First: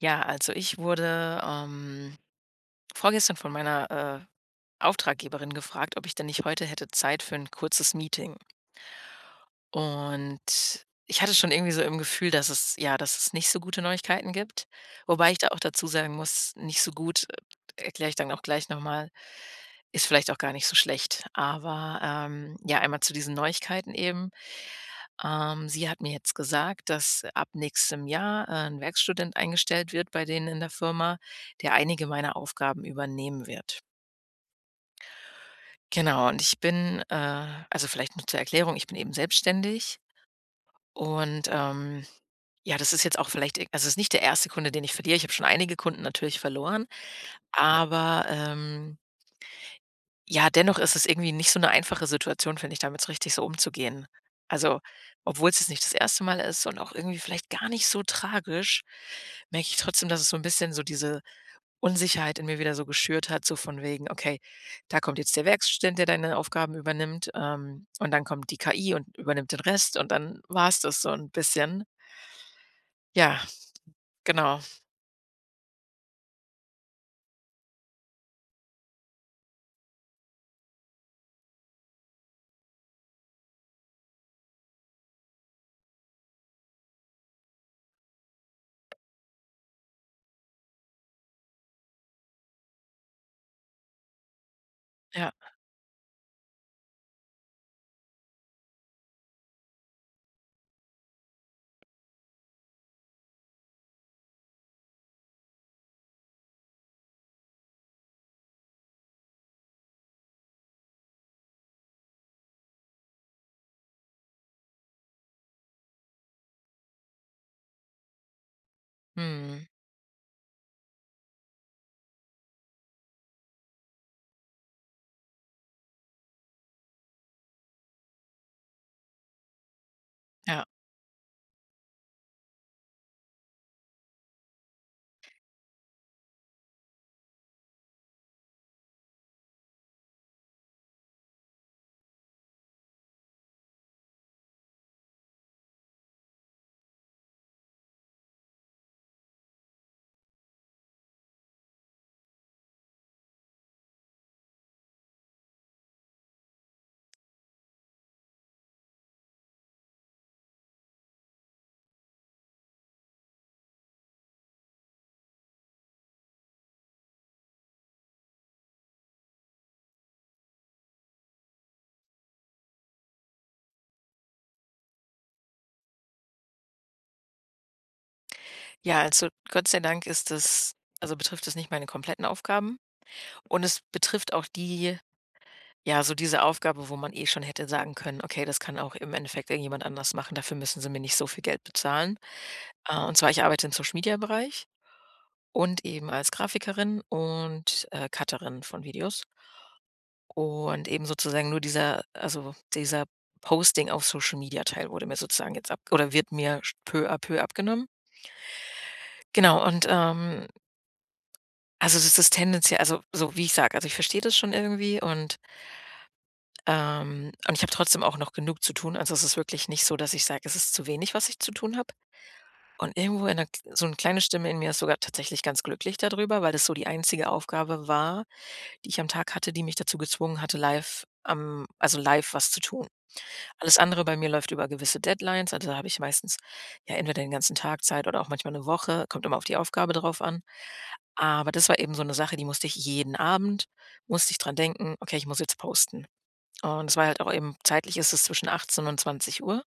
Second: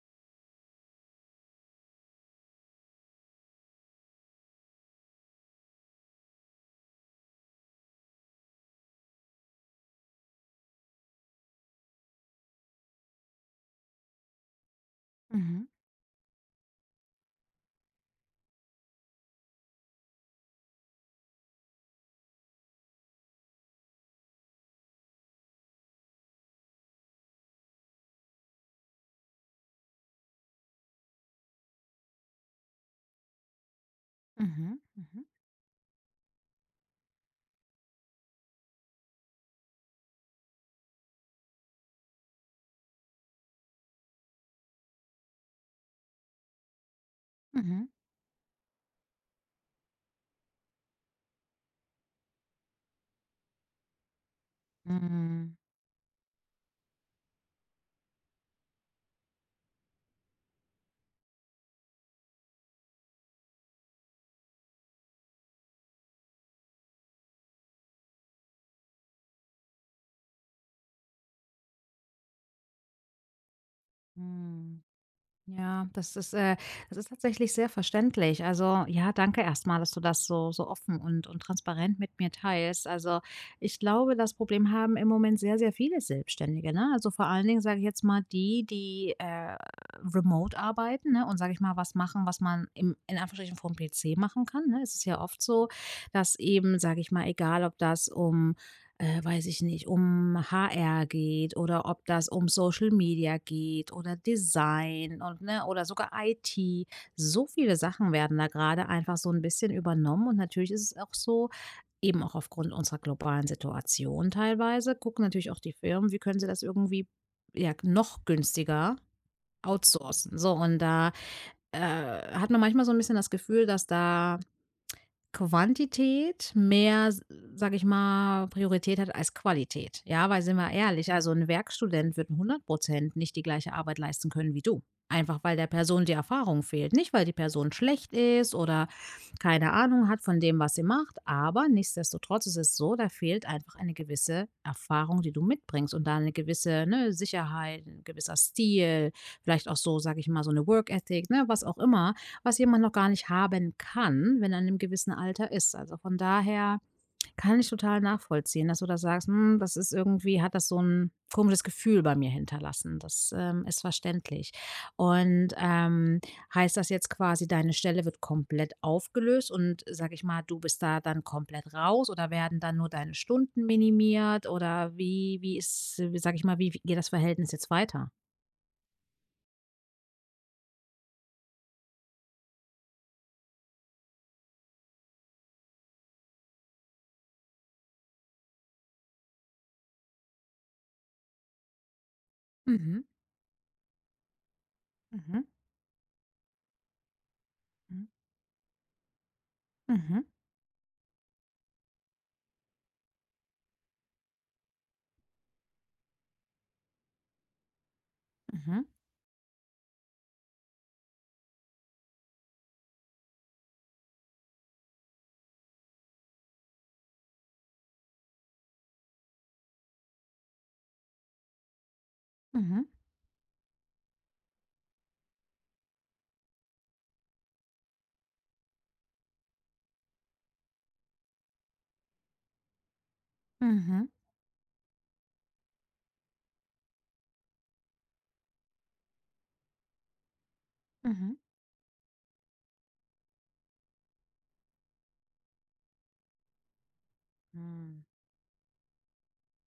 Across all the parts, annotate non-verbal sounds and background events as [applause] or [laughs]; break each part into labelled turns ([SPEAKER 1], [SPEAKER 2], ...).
[SPEAKER 1] Ja, also ich wurde vorgestern von meiner Auftraggeberin gefragt, ob ich denn nicht heute hätte Zeit für ein kurzes Meeting. Und ich hatte schon irgendwie so im Gefühl, dass es, ja, dass es nicht so gute Neuigkeiten gibt. Wobei ich da auch
[SPEAKER 2] Mhm,
[SPEAKER 1] dazu sagen muss, nicht so gut, erkläre ich dann auch gleich nochmal, ist vielleicht auch gar nicht so schlecht. Aber ja, einmal zu diesen Neuigkeiten eben. Sie hat mir jetzt gesagt, dass ab nächstem Jahr, 'n Werkstudent eingestellt wird bei denen in der Firma, der einige meiner Aufgaben übernehmen wird.
[SPEAKER 2] mhm, mhm,
[SPEAKER 1] Genau, und ich bin, also vielleicht nur zur Erklärung, ich bin eben selbstständig und, ja, das ist jetzt auch vielleicht, also, es ist nicht der erste Kunde, den ich verliere. Ich habe schon einige Kunden natürlich verloren,
[SPEAKER 2] mhm.
[SPEAKER 1] aber. Ja, dennoch ist es irgendwie nicht so eine einfache Situation, finde ich, damit so richtig so umzugehen. Also,
[SPEAKER 2] Mhm,
[SPEAKER 1] obwohl's jetzt nicht das erste Mal ist und auch irgendwie vielleicht gar nicht so tragisch, merke ich trotzdem, dass es so ein bisschen so diese Unsicherheit in mir wieder so geschürt hat, so von wegen: „Okay, da kommt jetzt der Werkstudent, der deine Aufgaben übernimmt, und dann kommt die KI und übernimmt den Rest und dann war es das so ein bisschen.“ Ja, genau.
[SPEAKER 2] mhm. Ja, das ist tatsächlich sehr verständlich. Also, ja, danke erstmal, dass du das so offen und transparent mit mir teilst. Also, ich glaube, das Problem haben im Moment sehr, sehr viele Selbstständige, ne? Also, vor allen Dingen, sage ich jetzt mal, die, remote arbeiten, ne, und, sage ich mal, was machen, was man im in Anführungsstrichen vorm PC machen kann, ne? Es ist ja
[SPEAKER 1] Ja,
[SPEAKER 2] oft so, dass eben, sage ich mal, egal ob das um weiß ich nicht, um HR geht oder ob das um Social Media geht oder Design und ne, oder sogar IT. So viele Sachen werden da gerade einfach so ein bisschen übernommen, und natürlich ist es auch so, eben auch aufgrund unserer globalen Situation teilweise, gucken natürlich auch die Firmen, wie können sie das irgendwie, ja, noch günstiger
[SPEAKER 1] Mhm.
[SPEAKER 2] outsourcen. So und da hat man manchmal so ein bisschen das Gefühl, dass da Quantität mehr, sage ich mal, Priorität hat als Qualität. Ja, weil sind
[SPEAKER 1] Ja.
[SPEAKER 2] wir ehrlich, also ein Werkstudent wird 100% nicht die gleiche Arbeit leisten können wie du. Einfach weil der Person die Erfahrung fehlt. Nicht, weil die Person schlecht ist oder keine Ahnung hat von dem, was sie macht, aber nichtsdestotrotz ist es so, da fehlt einfach eine gewisse Erfahrung, die du mitbringst, und da eine gewisse, ne, Sicherheit, 'n gewisser Stil, vielleicht auch so, sage ich mal, so eine Work Ethic, ne, was auch immer, was jemand noch gar nicht haben kann, wenn er in 'nem gewissen Alter ist. Also, von daher kann ich total nachvollziehen, dass du da sagst: „Hm, das ist irgendwie, hat das so ein komisches Gefühl bei mir hinterlassen.“ Das ist verständlich. Und heißt das jetzt quasi, deine Stelle wird komplett aufgelöst und, sage ich mal, du bist da dann komplett raus, oder werden dann nur deine Stunden minimiert, oder wie ist wie sage ich mal, wie geht das Verhältnis jetzt weiter?
[SPEAKER 1] Ja, also Gott sei Dank ist das betrifft das nicht meine kompletten Aufgaben. Und es betrifft auch die ja, so diese Aufgabe, wo man eh schon hätte sagen können: „Okay, das kann auch im Endeffekt irgendjemand anders machen, dafür müssen sie mir nicht so viel Geld bezahlen.“
[SPEAKER 2] Mhm,
[SPEAKER 1] und zwar, ich arbeite im Social-Media-Bereich
[SPEAKER 2] mhm,
[SPEAKER 1] und eben als Grafikerin und,
[SPEAKER 2] mhm,
[SPEAKER 1] Cutterin von Videos.
[SPEAKER 2] mhm,
[SPEAKER 1] Und eben sozusagen nur dieser Posting auf Social Media Teil wurde mir sozusagen jetzt ab oder wird mir sch peu à peu abgenommen.
[SPEAKER 2] mhm,
[SPEAKER 1] Genau und, also, das ist so wie ich sage, also, ich verstehe das schon irgendwie und ich habe trotzdem auch noch genug zu tun. Also, es ist wirklich nicht so, dass ich sage, es ist zu wenig, was ich zu tun habe.
[SPEAKER 2] mhm,
[SPEAKER 1] Und irgendwo in 'ner so eine kleine Stimme in mir ist sogar tatsächlich ganz glücklich darüber, weil das so die einzige Aufgabe war, die ich am Tag hatte, die mich dazu gezwungen hatte, live was zu tun.
[SPEAKER 2] mhm,
[SPEAKER 1] Alles andere
[SPEAKER 2] mhm,
[SPEAKER 1] bei mir läuft über gewisse Deadlines. Also, da habe ich meistens, ja, entweder den ganzen Tag Zeit oder auch manchmal eine Woche, kommt immer auf die Aufgabe drauf an.
[SPEAKER 2] mhm.
[SPEAKER 1] Aber das war eben so eine Sache, die musste ich jeden Abend musste ich dran denken: „Okay, ich muss jetzt posten.“ Und es war halt auch eben zeitlich
[SPEAKER 2] Mhm.
[SPEAKER 1] ist es zwischen 18 und 20 Uhr.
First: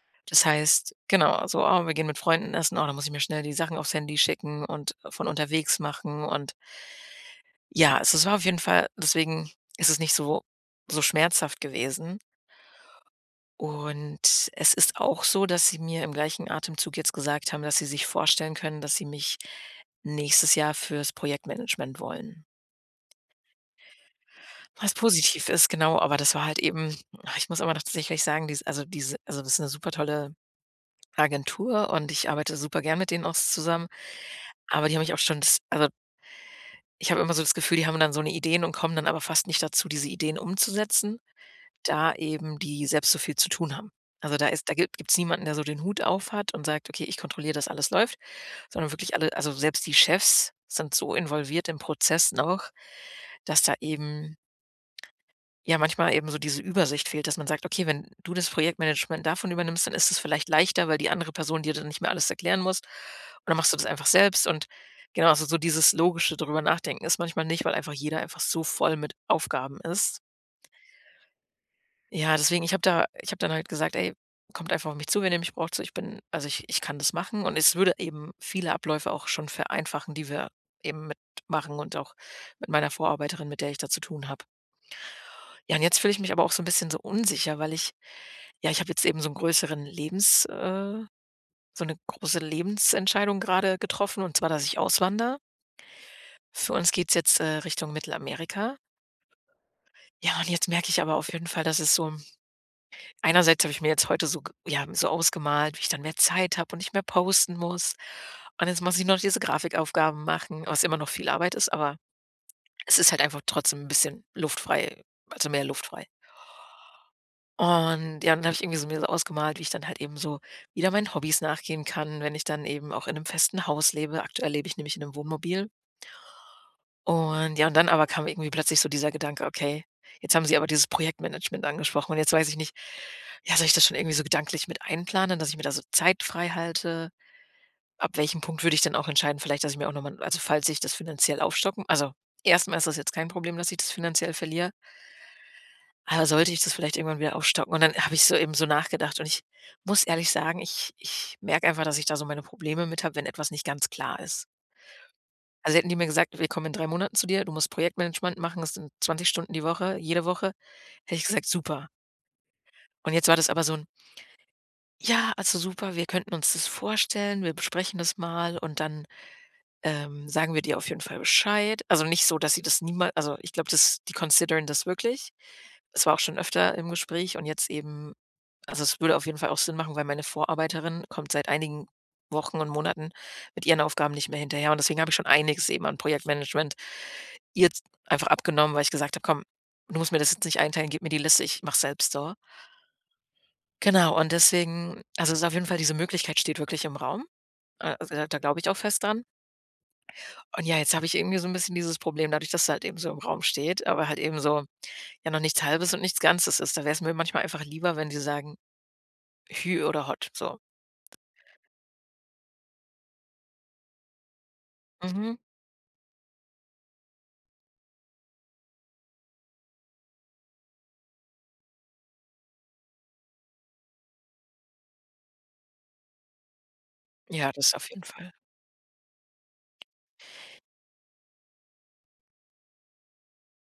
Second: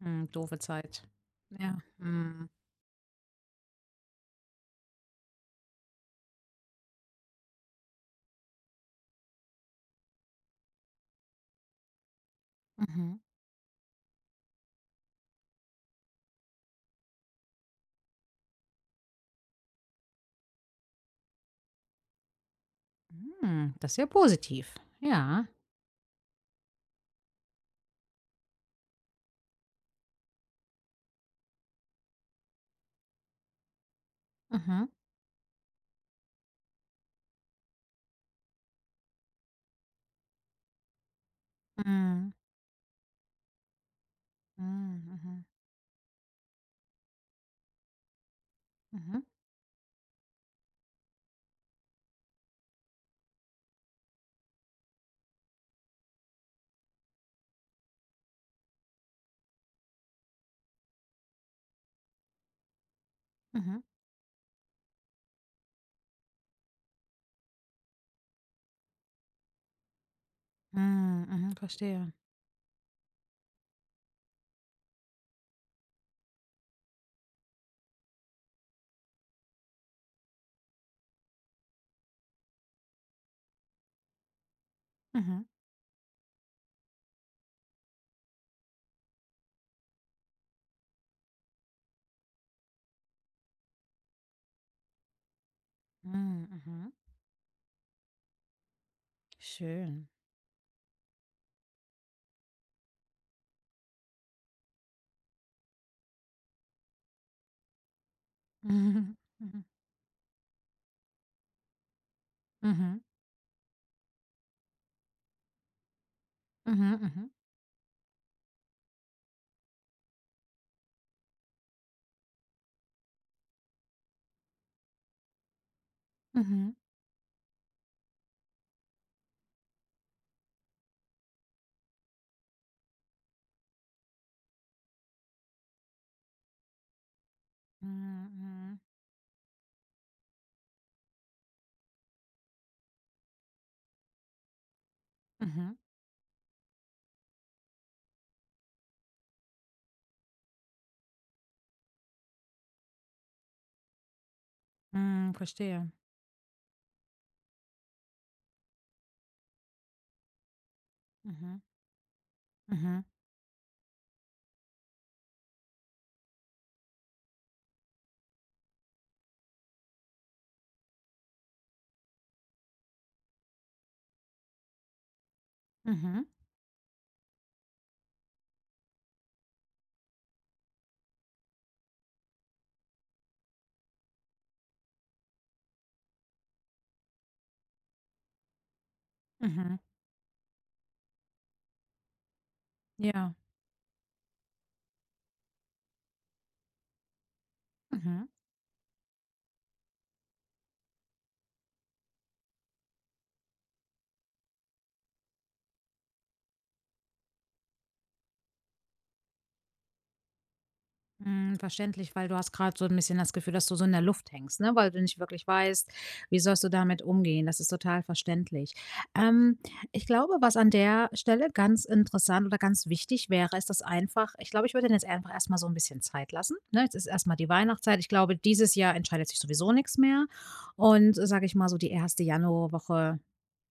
[SPEAKER 2] Mhm,
[SPEAKER 1] Das
[SPEAKER 2] doofe
[SPEAKER 1] heißt,
[SPEAKER 2] Zeit.
[SPEAKER 1] genau, so:
[SPEAKER 2] Ja.
[SPEAKER 1] „Oh, wir gehen mit
[SPEAKER 2] Mhm.
[SPEAKER 1] Freunden essen. Oh, da muss ich mir schnell die Sachen aufs Handy schicken und von unterwegs machen.“ Und ja, also, es war auf jeden Fall deswegen ist es nicht so schmerzhaft gewesen.
[SPEAKER 2] Mhm.
[SPEAKER 1] Und es ist auch so, dass sie mir im gleichen Atemzug jetzt gesagt haben, dass sie sich vorstellen können, dass sie mich nächstes Jahr fürs Projektmanagement wollen.
[SPEAKER 2] Hm, das ist ja positiv.
[SPEAKER 1] Was
[SPEAKER 2] Ja.
[SPEAKER 1] positiv ist, genau, aber das war halt eben. Ich muss aber noch tatsächlich sagen, dies also, diese also, das ist eine super tolle Agentur und ich arbeite super gern mit denen auch zusammen, aber
[SPEAKER 2] Mhm.
[SPEAKER 1] die haben mich auch schon ich habe immer so das Gefühl, die haben dann so eine Ideen und kommen dann aber fast nicht dazu, diese Ideen umzusetzen, da
[SPEAKER 2] Mhm.
[SPEAKER 1] eben die selbst so viel zu tun haben. Also, da gibt
[SPEAKER 2] Mhm.
[SPEAKER 1] es niemanden,
[SPEAKER 2] Mhm.
[SPEAKER 1] der so den Hut auf hat und sagt: „Okay, ich kontrolliere, dass alles läuft“, sondern
[SPEAKER 2] Mhm.
[SPEAKER 1] selbst die Chefs sind so involviert im Prozess noch, dass da ja, manchmal eben so diese Übersicht fehlt, dass man sagt: „Okay, wenn du das Projektmanagement davon übernimmst, dann ist es vielleicht leichter, weil die andere Person dir dann nicht mehr alles erklären muss und dann machst du
[SPEAKER 2] Mhm.
[SPEAKER 1] das einfach selbst.“ Und genau, also so dieses logische drüber nachdenken ist manchmal nicht, weil einfach jeder einfach so voll mit Aufgaben ist.
[SPEAKER 2] Mhm. Mhm. Verstehe.
[SPEAKER 1] Ja, deswegen, ich habe dann halt gesagt: „Ey, kommt einfach auf mich zu, wenn ihr mich braucht, so ich bin also ich kann das machen.“ Und es würde eben viele Abläufe auch schon vereinfachen, die wir eben mitmachen und auch mit meiner Vorarbeiterin, mit der ich da zu tun habe.
[SPEAKER 2] Mhm.
[SPEAKER 1] Ja, und jetzt fühle ich mich aber auch so ein bisschen so unsicher, weil ich ja, ich habe jetzt eben so einen größeren Lebens so eine große Lebensentscheidung gerade getroffen, und zwar, dass ich auswandere.
[SPEAKER 2] Mhm.
[SPEAKER 1] Für uns
[SPEAKER 2] Mhm.
[SPEAKER 1] geht's jetzt, Richtung Mittelamerika.
[SPEAKER 2] Schön.
[SPEAKER 1] Ja, und jetzt merke ich aber auf jeden Fall, dass es so einerseits habe ich mir jetzt heute so g ja, so ausgemalt, wie ich dann mehr Zeit habe und nicht mehr posten muss. Und
[SPEAKER 2] [laughs]
[SPEAKER 1] jetzt muss ich
[SPEAKER 2] Mhm.
[SPEAKER 1] noch diese Grafikaufgaben machen, was immer noch viel Arbeit ist, aber es
[SPEAKER 2] Mhm.
[SPEAKER 1] ist halt einfach trotzdem ein bisschen luftfrei also mehr luftfrei.
[SPEAKER 2] Mhm. Mhm.
[SPEAKER 1] Und ja, dann habe ich irgendwie so mir so ausgemalt, wie ich dann halt eben so wieder meinen Hobbys nachgehen kann, wenn ich dann eben auch in einem festen Haus lebe. Aktuell lebe ich nämlich in einem Wohnmobil.
[SPEAKER 2] Mhm.
[SPEAKER 1] Und ja, und dann aber kam irgendwie plötzlich so dieser Gedanke: „Okay, jetzt haben Sie aber dieses Projektmanagement angesprochen und jetzt weiß ich nicht, ja, soll ich das schon irgendwie so gedanklich mit einplanen, dass ich mir da so Zeit freihalte? Ab welchem Punkt würde
[SPEAKER 2] Mhm.
[SPEAKER 1] ich dann auch entscheiden, vielleicht, dass ich mir auch noch mal also, falls ich das finanziell aufstocken“ also, erstmal ist das jetzt kein Problem, dass ich das finanziell verliere.
[SPEAKER 2] Mhm.
[SPEAKER 1] Aber sollte ich das vielleicht irgendwann wieder aufstocken? Und dann habe ich so eben so nachgedacht und ich muss ehrlich sagen, ich merke einfach, dass ich da so meine Probleme mit habe, wenn etwas nicht ganz klar ist.
[SPEAKER 2] Mhm.
[SPEAKER 1] Also, hätten
[SPEAKER 2] Verstehe.
[SPEAKER 1] die mir gesagt: „Wir kommen in 3 Monaten zu dir, du musst Projektmanagement machen, das sind 20 Stunden die Woche, jede Woche.“ Hätte ich gesagt:
[SPEAKER 2] Mhm.
[SPEAKER 1] „Super.“
[SPEAKER 2] Mhm.
[SPEAKER 1] Und jetzt war das aber so 'n: „Ja, also super, wir könnten uns das vorstellen, wir besprechen das mal und dann“ sagen wir dir auf jeden Fall Bescheid. Also, nicht so, dass sie das niemals also, ich glaube, das die considern das wirklich. Es war auch
[SPEAKER 2] Mhm.
[SPEAKER 1] schon öfter im Gespräch und jetzt eben also, es würde auf jeden Fall auch Sinn machen, weil meine Vorarbeiterin kommt seit einigen Wochen und Monaten mit ihren Aufgaben nicht mehr hinterher und deswegen habe ich schon einiges eben an Projektmanagement ihr z einfach abgenommen, weil ich gesagt habe: „Komm,
[SPEAKER 2] Mhm.
[SPEAKER 1] du musst mir das jetzt nicht einteilen, gib mir die Liste, ich mache selbst so.“
[SPEAKER 2] Ja.
[SPEAKER 1] Genau und es ist auf jeden Fall diese Möglichkeit steht wirklich im Raum. Da
[SPEAKER 2] Mhm.
[SPEAKER 1] da glaube ich auch fest dran. Und ja, jetzt habe ich irgendwie so ein bisschen dieses Problem dadurch, dass es halt eben so im Raum steht, aber halt eben so, ja, noch nichts Halbes und nichts Ganzes ist. Da wär's mir manchmal einfach lieber, wenn die sagen: „Hü“ oder „Hot“, so.
[SPEAKER 2] Hm, verständlich, weil du hast gerade so ein bisschen das Gefühl, dass du so in der Luft hängst, ne, weil du nicht
[SPEAKER 1] Mhm.
[SPEAKER 2] wirklich weißt, wie sollst du damit umgehen. Das ist total verständlich. Ähm, Ich glaube, was an der Stelle ganz interessant oder ganz wichtig wäre, ist das einfach, ich glaube, ich würde denen jetzt einfach erst mal so ein bisschen Zeit lassen, ne? Jetzt ist erst mal
[SPEAKER 1] Ja,
[SPEAKER 2] die
[SPEAKER 1] das auf
[SPEAKER 2] Weihnachtszeit.
[SPEAKER 1] jeden
[SPEAKER 2] Ich
[SPEAKER 1] Fall.
[SPEAKER 2] glaube, dieses Jahr entscheidet sich sowieso nichts mehr, und, sage ich mal, so die erste Januarwoche.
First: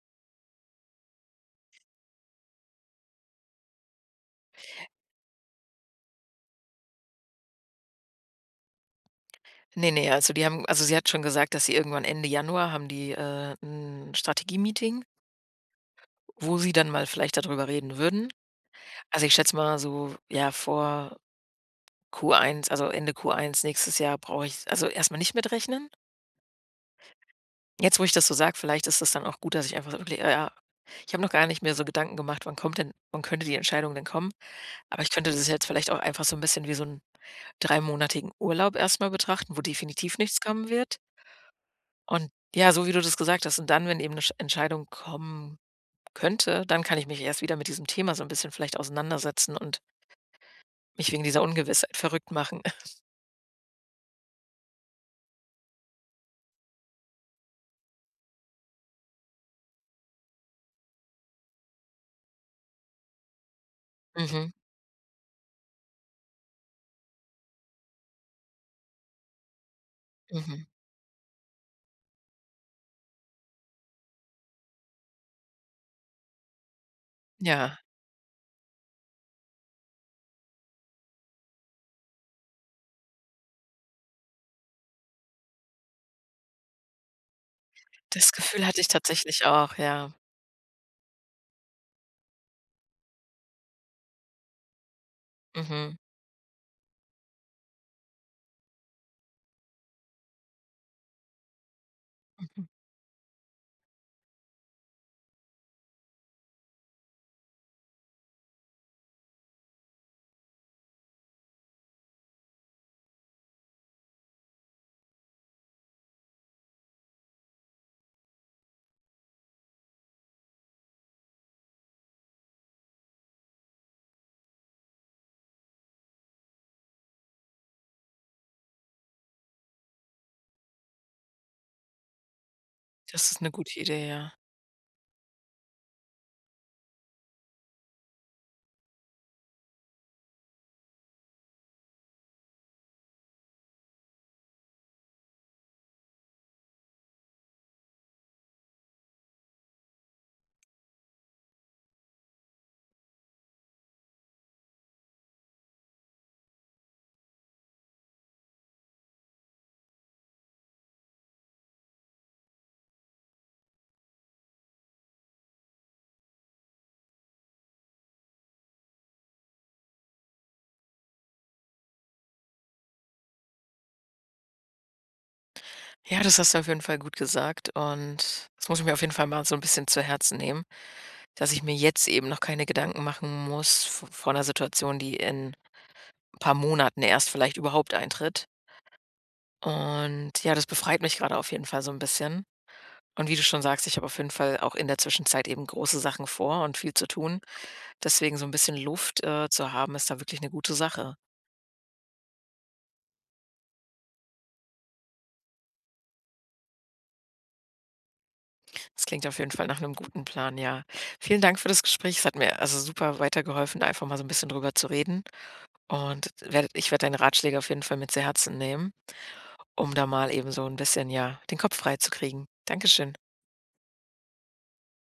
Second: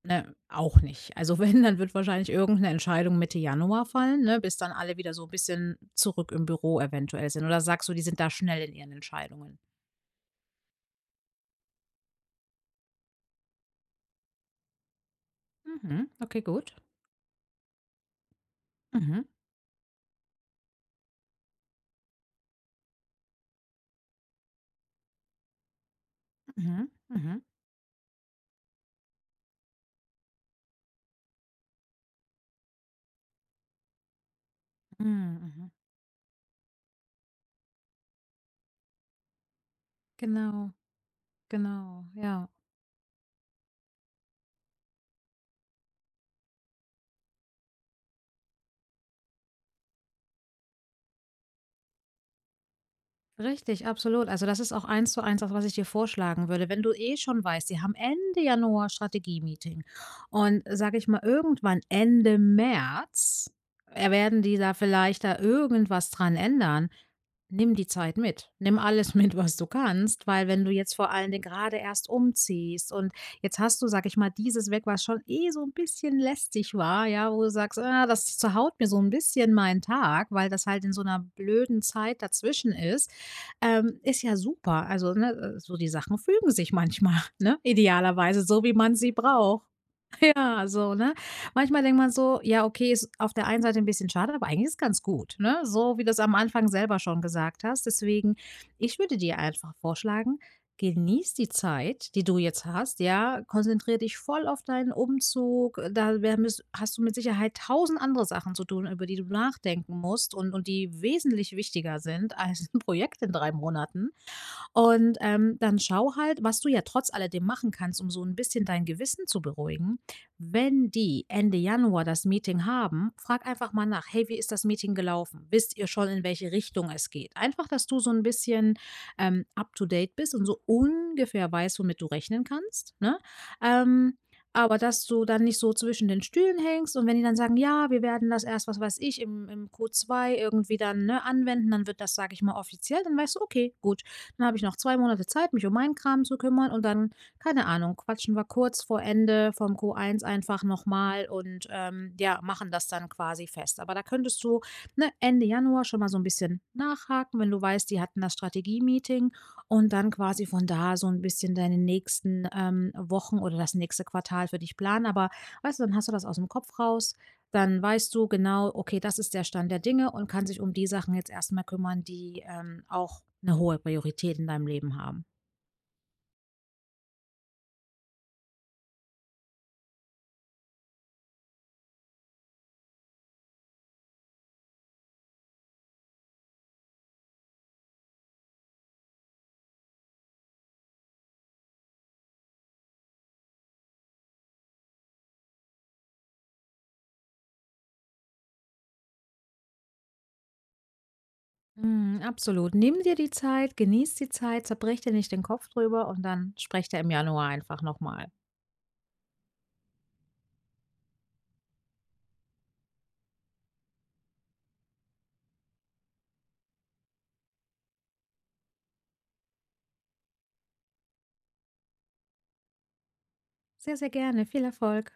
[SPEAKER 2] Ne, auch nicht. Also [laughs] wenn, dann wird wahrscheinlich irgend 'ne Entscheidung Mitte Januar fallen, ne, bis dann alle wieder so 'n bisschen zurück im Büro eventuell sind. Oder sagst du, die sind da schnell in ihren Entscheidungen?
[SPEAKER 1] Ne, also die haben also sie hat schon gesagt, dass sie irgendwann Ende Januar haben die, 'n Strategie-Meeting,
[SPEAKER 2] Mhm, okay,
[SPEAKER 1] wo sie
[SPEAKER 2] gut.
[SPEAKER 1] dann mal vielleicht darüber reden würden.
[SPEAKER 2] Mhm,
[SPEAKER 1] Also, ich schätze mal so, ja, vor Q1, also Ende Q1 nächstes Jahr brauche ich also erstmal nicht mitrechnen.
[SPEAKER 2] mhm, mhm,
[SPEAKER 1] Jetzt, wo ich das so sage, vielleicht ist es dann auch gut, dass ich einfach so wirklich, „Okay, ja, ich habe noch gar nicht mehr so Gedanken gemacht, wann könnte die Entscheidung denn kommen?“ Aber ich könnte
[SPEAKER 2] mhm,
[SPEAKER 1] das jetzt
[SPEAKER 2] mhm.
[SPEAKER 1] vielleicht auch einfach so ein bisschen wie so 'n dreimonatigen Urlaub erstmal betrachten, wo definitiv nichts kommen
[SPEAKER 2] Genau,
[SPEAKER 1] wird.
[SPEAKER 2] genau,
[SPEAKER 1] Und
[SPEAKER 2] ja.
[SPEAKER 1] ja, so wie du das gesagt hast und dann, wenn eben eine Sch Entscheidung kommen könnte, dann kann ich mich erst wieder mit diesem Thema so ein bisschen vielleicht auseinandersetzen und mich wegen dieser Ungewissheit verrückt machen. [laughs]
[SPEAKER 2] Richtig, absolut. Also, das ist auch eins zu eins das, was ich dir vorschlagen würde. Wenn du eh schon weißt, die haben Ende Januar Strategie-Meeting, und sage ich mal, irgendwann Ende März werden
[SPEAKER 1] Mhm,
[SPEAKER 2] die da vielleicht da irgendwas dran ändern. Nimm die Zeit mit. Nimm alles [laughs] mit, was du kannst, weil wenn
[SPEAKER 1] mhm.
[SPEAKER 2] du jetzt vor allen Dingen gerade erst umziehst und jetzt hast du, sag ich mal, dieses weg, was schon eh so ein bisschen lästig war, ja, wo du
[SPEAKER 1] Ja,
[SPEAKER 2] sagst, ah, das zerhaut mir so ein bisschen meinen Tag, weil das halt in so einer blöden Zeit dazwischen ist, ja super. Also, ne, so die Sachen fügen sich manchmal, [laughs] ne?
[SPEAKER 1] das
[SPEAKER 2] Idealerweise so,
[SPEAKER 1] Gefühl
[SPEAKER 2] wie
[SPEAKER 1] hatte ich
[SPEAKER 2] man sie
[SPEAKER 1] tatsächlich
[SPEAKER 2] braucht.
[SPEAKER 1] auch, ja.
[SPEAKER 2] Ja, so, ne? Manchmal denkt man so: „Ja, okay, ist auf der einen Seite ein bisschen schade, aber eigentlich ist es ganz gut“, ne?
[SPEAKER 1] Mhm,
[SPEAKER 2] So wie du's am Anfang selber schon gesagt hast. Deswegen, ich würde dir einfach vorschlagen, genieß die Zeit, die du jetzt
[SPEAKER 1] mhm.
[SPEAKER 2] hast, ja? Konzentriere dich voll auf deinen Umzug. Da wär müss hast du mit Sicherheit tausend andere Sachen zu tun, über die du nachdenken musst, und die wesentlich wichtiger sind als ein Projekt in 3 Monaten. Und dann schau halt, was du ja trotz alledem machen kannst, um so ein bisschen dein Gewissen zu beruhigen. Wenn die Ende Januar das Meeting haben, frag einfach mal nach: „Hey, wie ist das Meeting gelaufen? Wisst ihr schon, in welche Richtung es geht?“ Einfach, dass du so ein bisschen up to date bist und so ungefähr weißt, womit du rechnen kannst, ne?
[SPEAKER 1] Das ist eine gute Idee,
[SPEAKER 2] Ähm,
[SPEAKER 1] ja.
[SPEAKER 2] aber dass du dann nicht so zwischen den Stühlen hängst, und wenn die dann sagen: „Ja, wir werden das erst, was weiß ich, im Q2 irgendwie dann, ne, anwenden“, dann wird das, sage ich mal, offiziell, dann weißt du: „Okay, gut, dann habe ich noch 2 Monate Zeit, mich um meinen Kram zu kümmern, und dann, keine Ahnung, quatschen wir kurz vor Ende vom Q1 einfach nochmal und ja, machen das dann quasi fest.“ Aber da könntest du, ne, Ende Januar schon mal so ein bisschen nachhaken, wenn du weißt, die hatten das Strategie-Meeting, und dann quasi von da so ein bisschen deine nächsten Wochen oder das nächste Quartal für dich planen. Aber weißt du, dann hast du das aus dem Kopf raus. Dann weißt du genau, okay, das ist der Stand der Dinge, und kannst sich um die Sachen jetzt erstmal kümmern, die auch eine hohe Priorität in deinem Leben haben.
[SPEAKER 1] Ja, das hast du auf jeden Fall gut gesagt und das muss ich mir auf jeden Fall mal so ein bisschen zu Herzen nehmen, dass ich mir jetzt eben noch keine Gedanken machen muss v vor einer Situation, die in ein paar Monaten erst vielleicht überhaupt eintritt. Und ja, das befreit mich gerade auf jeden Fall so ein bisschen. Und wie du schon sagst, ich habe auf jeden Fall auch in der Zwischenzeit eben große Sachen vor und viel zu tun. Deswegen so ein bisschen Luft, zu haben, ist da wirklich eine gute Sache.
[SPEAKER 2] Mhm, absolut. Nimm dir die Zeit, genieß die Zeit, zerbrich dir nicht den Kopf drüber, und dann sprecht ihr im Januar einfach nochmal.
[SPEAKER 1] Das klingt auf jeden Fall nach einem guten Plan, ja. Vielen Dank für das Gespräch. Es hat mir also super weitergeholfen, da einfach mal so ein bisschen drüber zu reden. Und werde deine Ratschläge auf jeden Fall mit zu Herzen nehmen, um da mal eben so ein bisschen, ja, den Kopf frei zu freizukriegen. Dankeschön.
[SPEAKER 2] Sehr, sehr gerne. Viel Erfolg.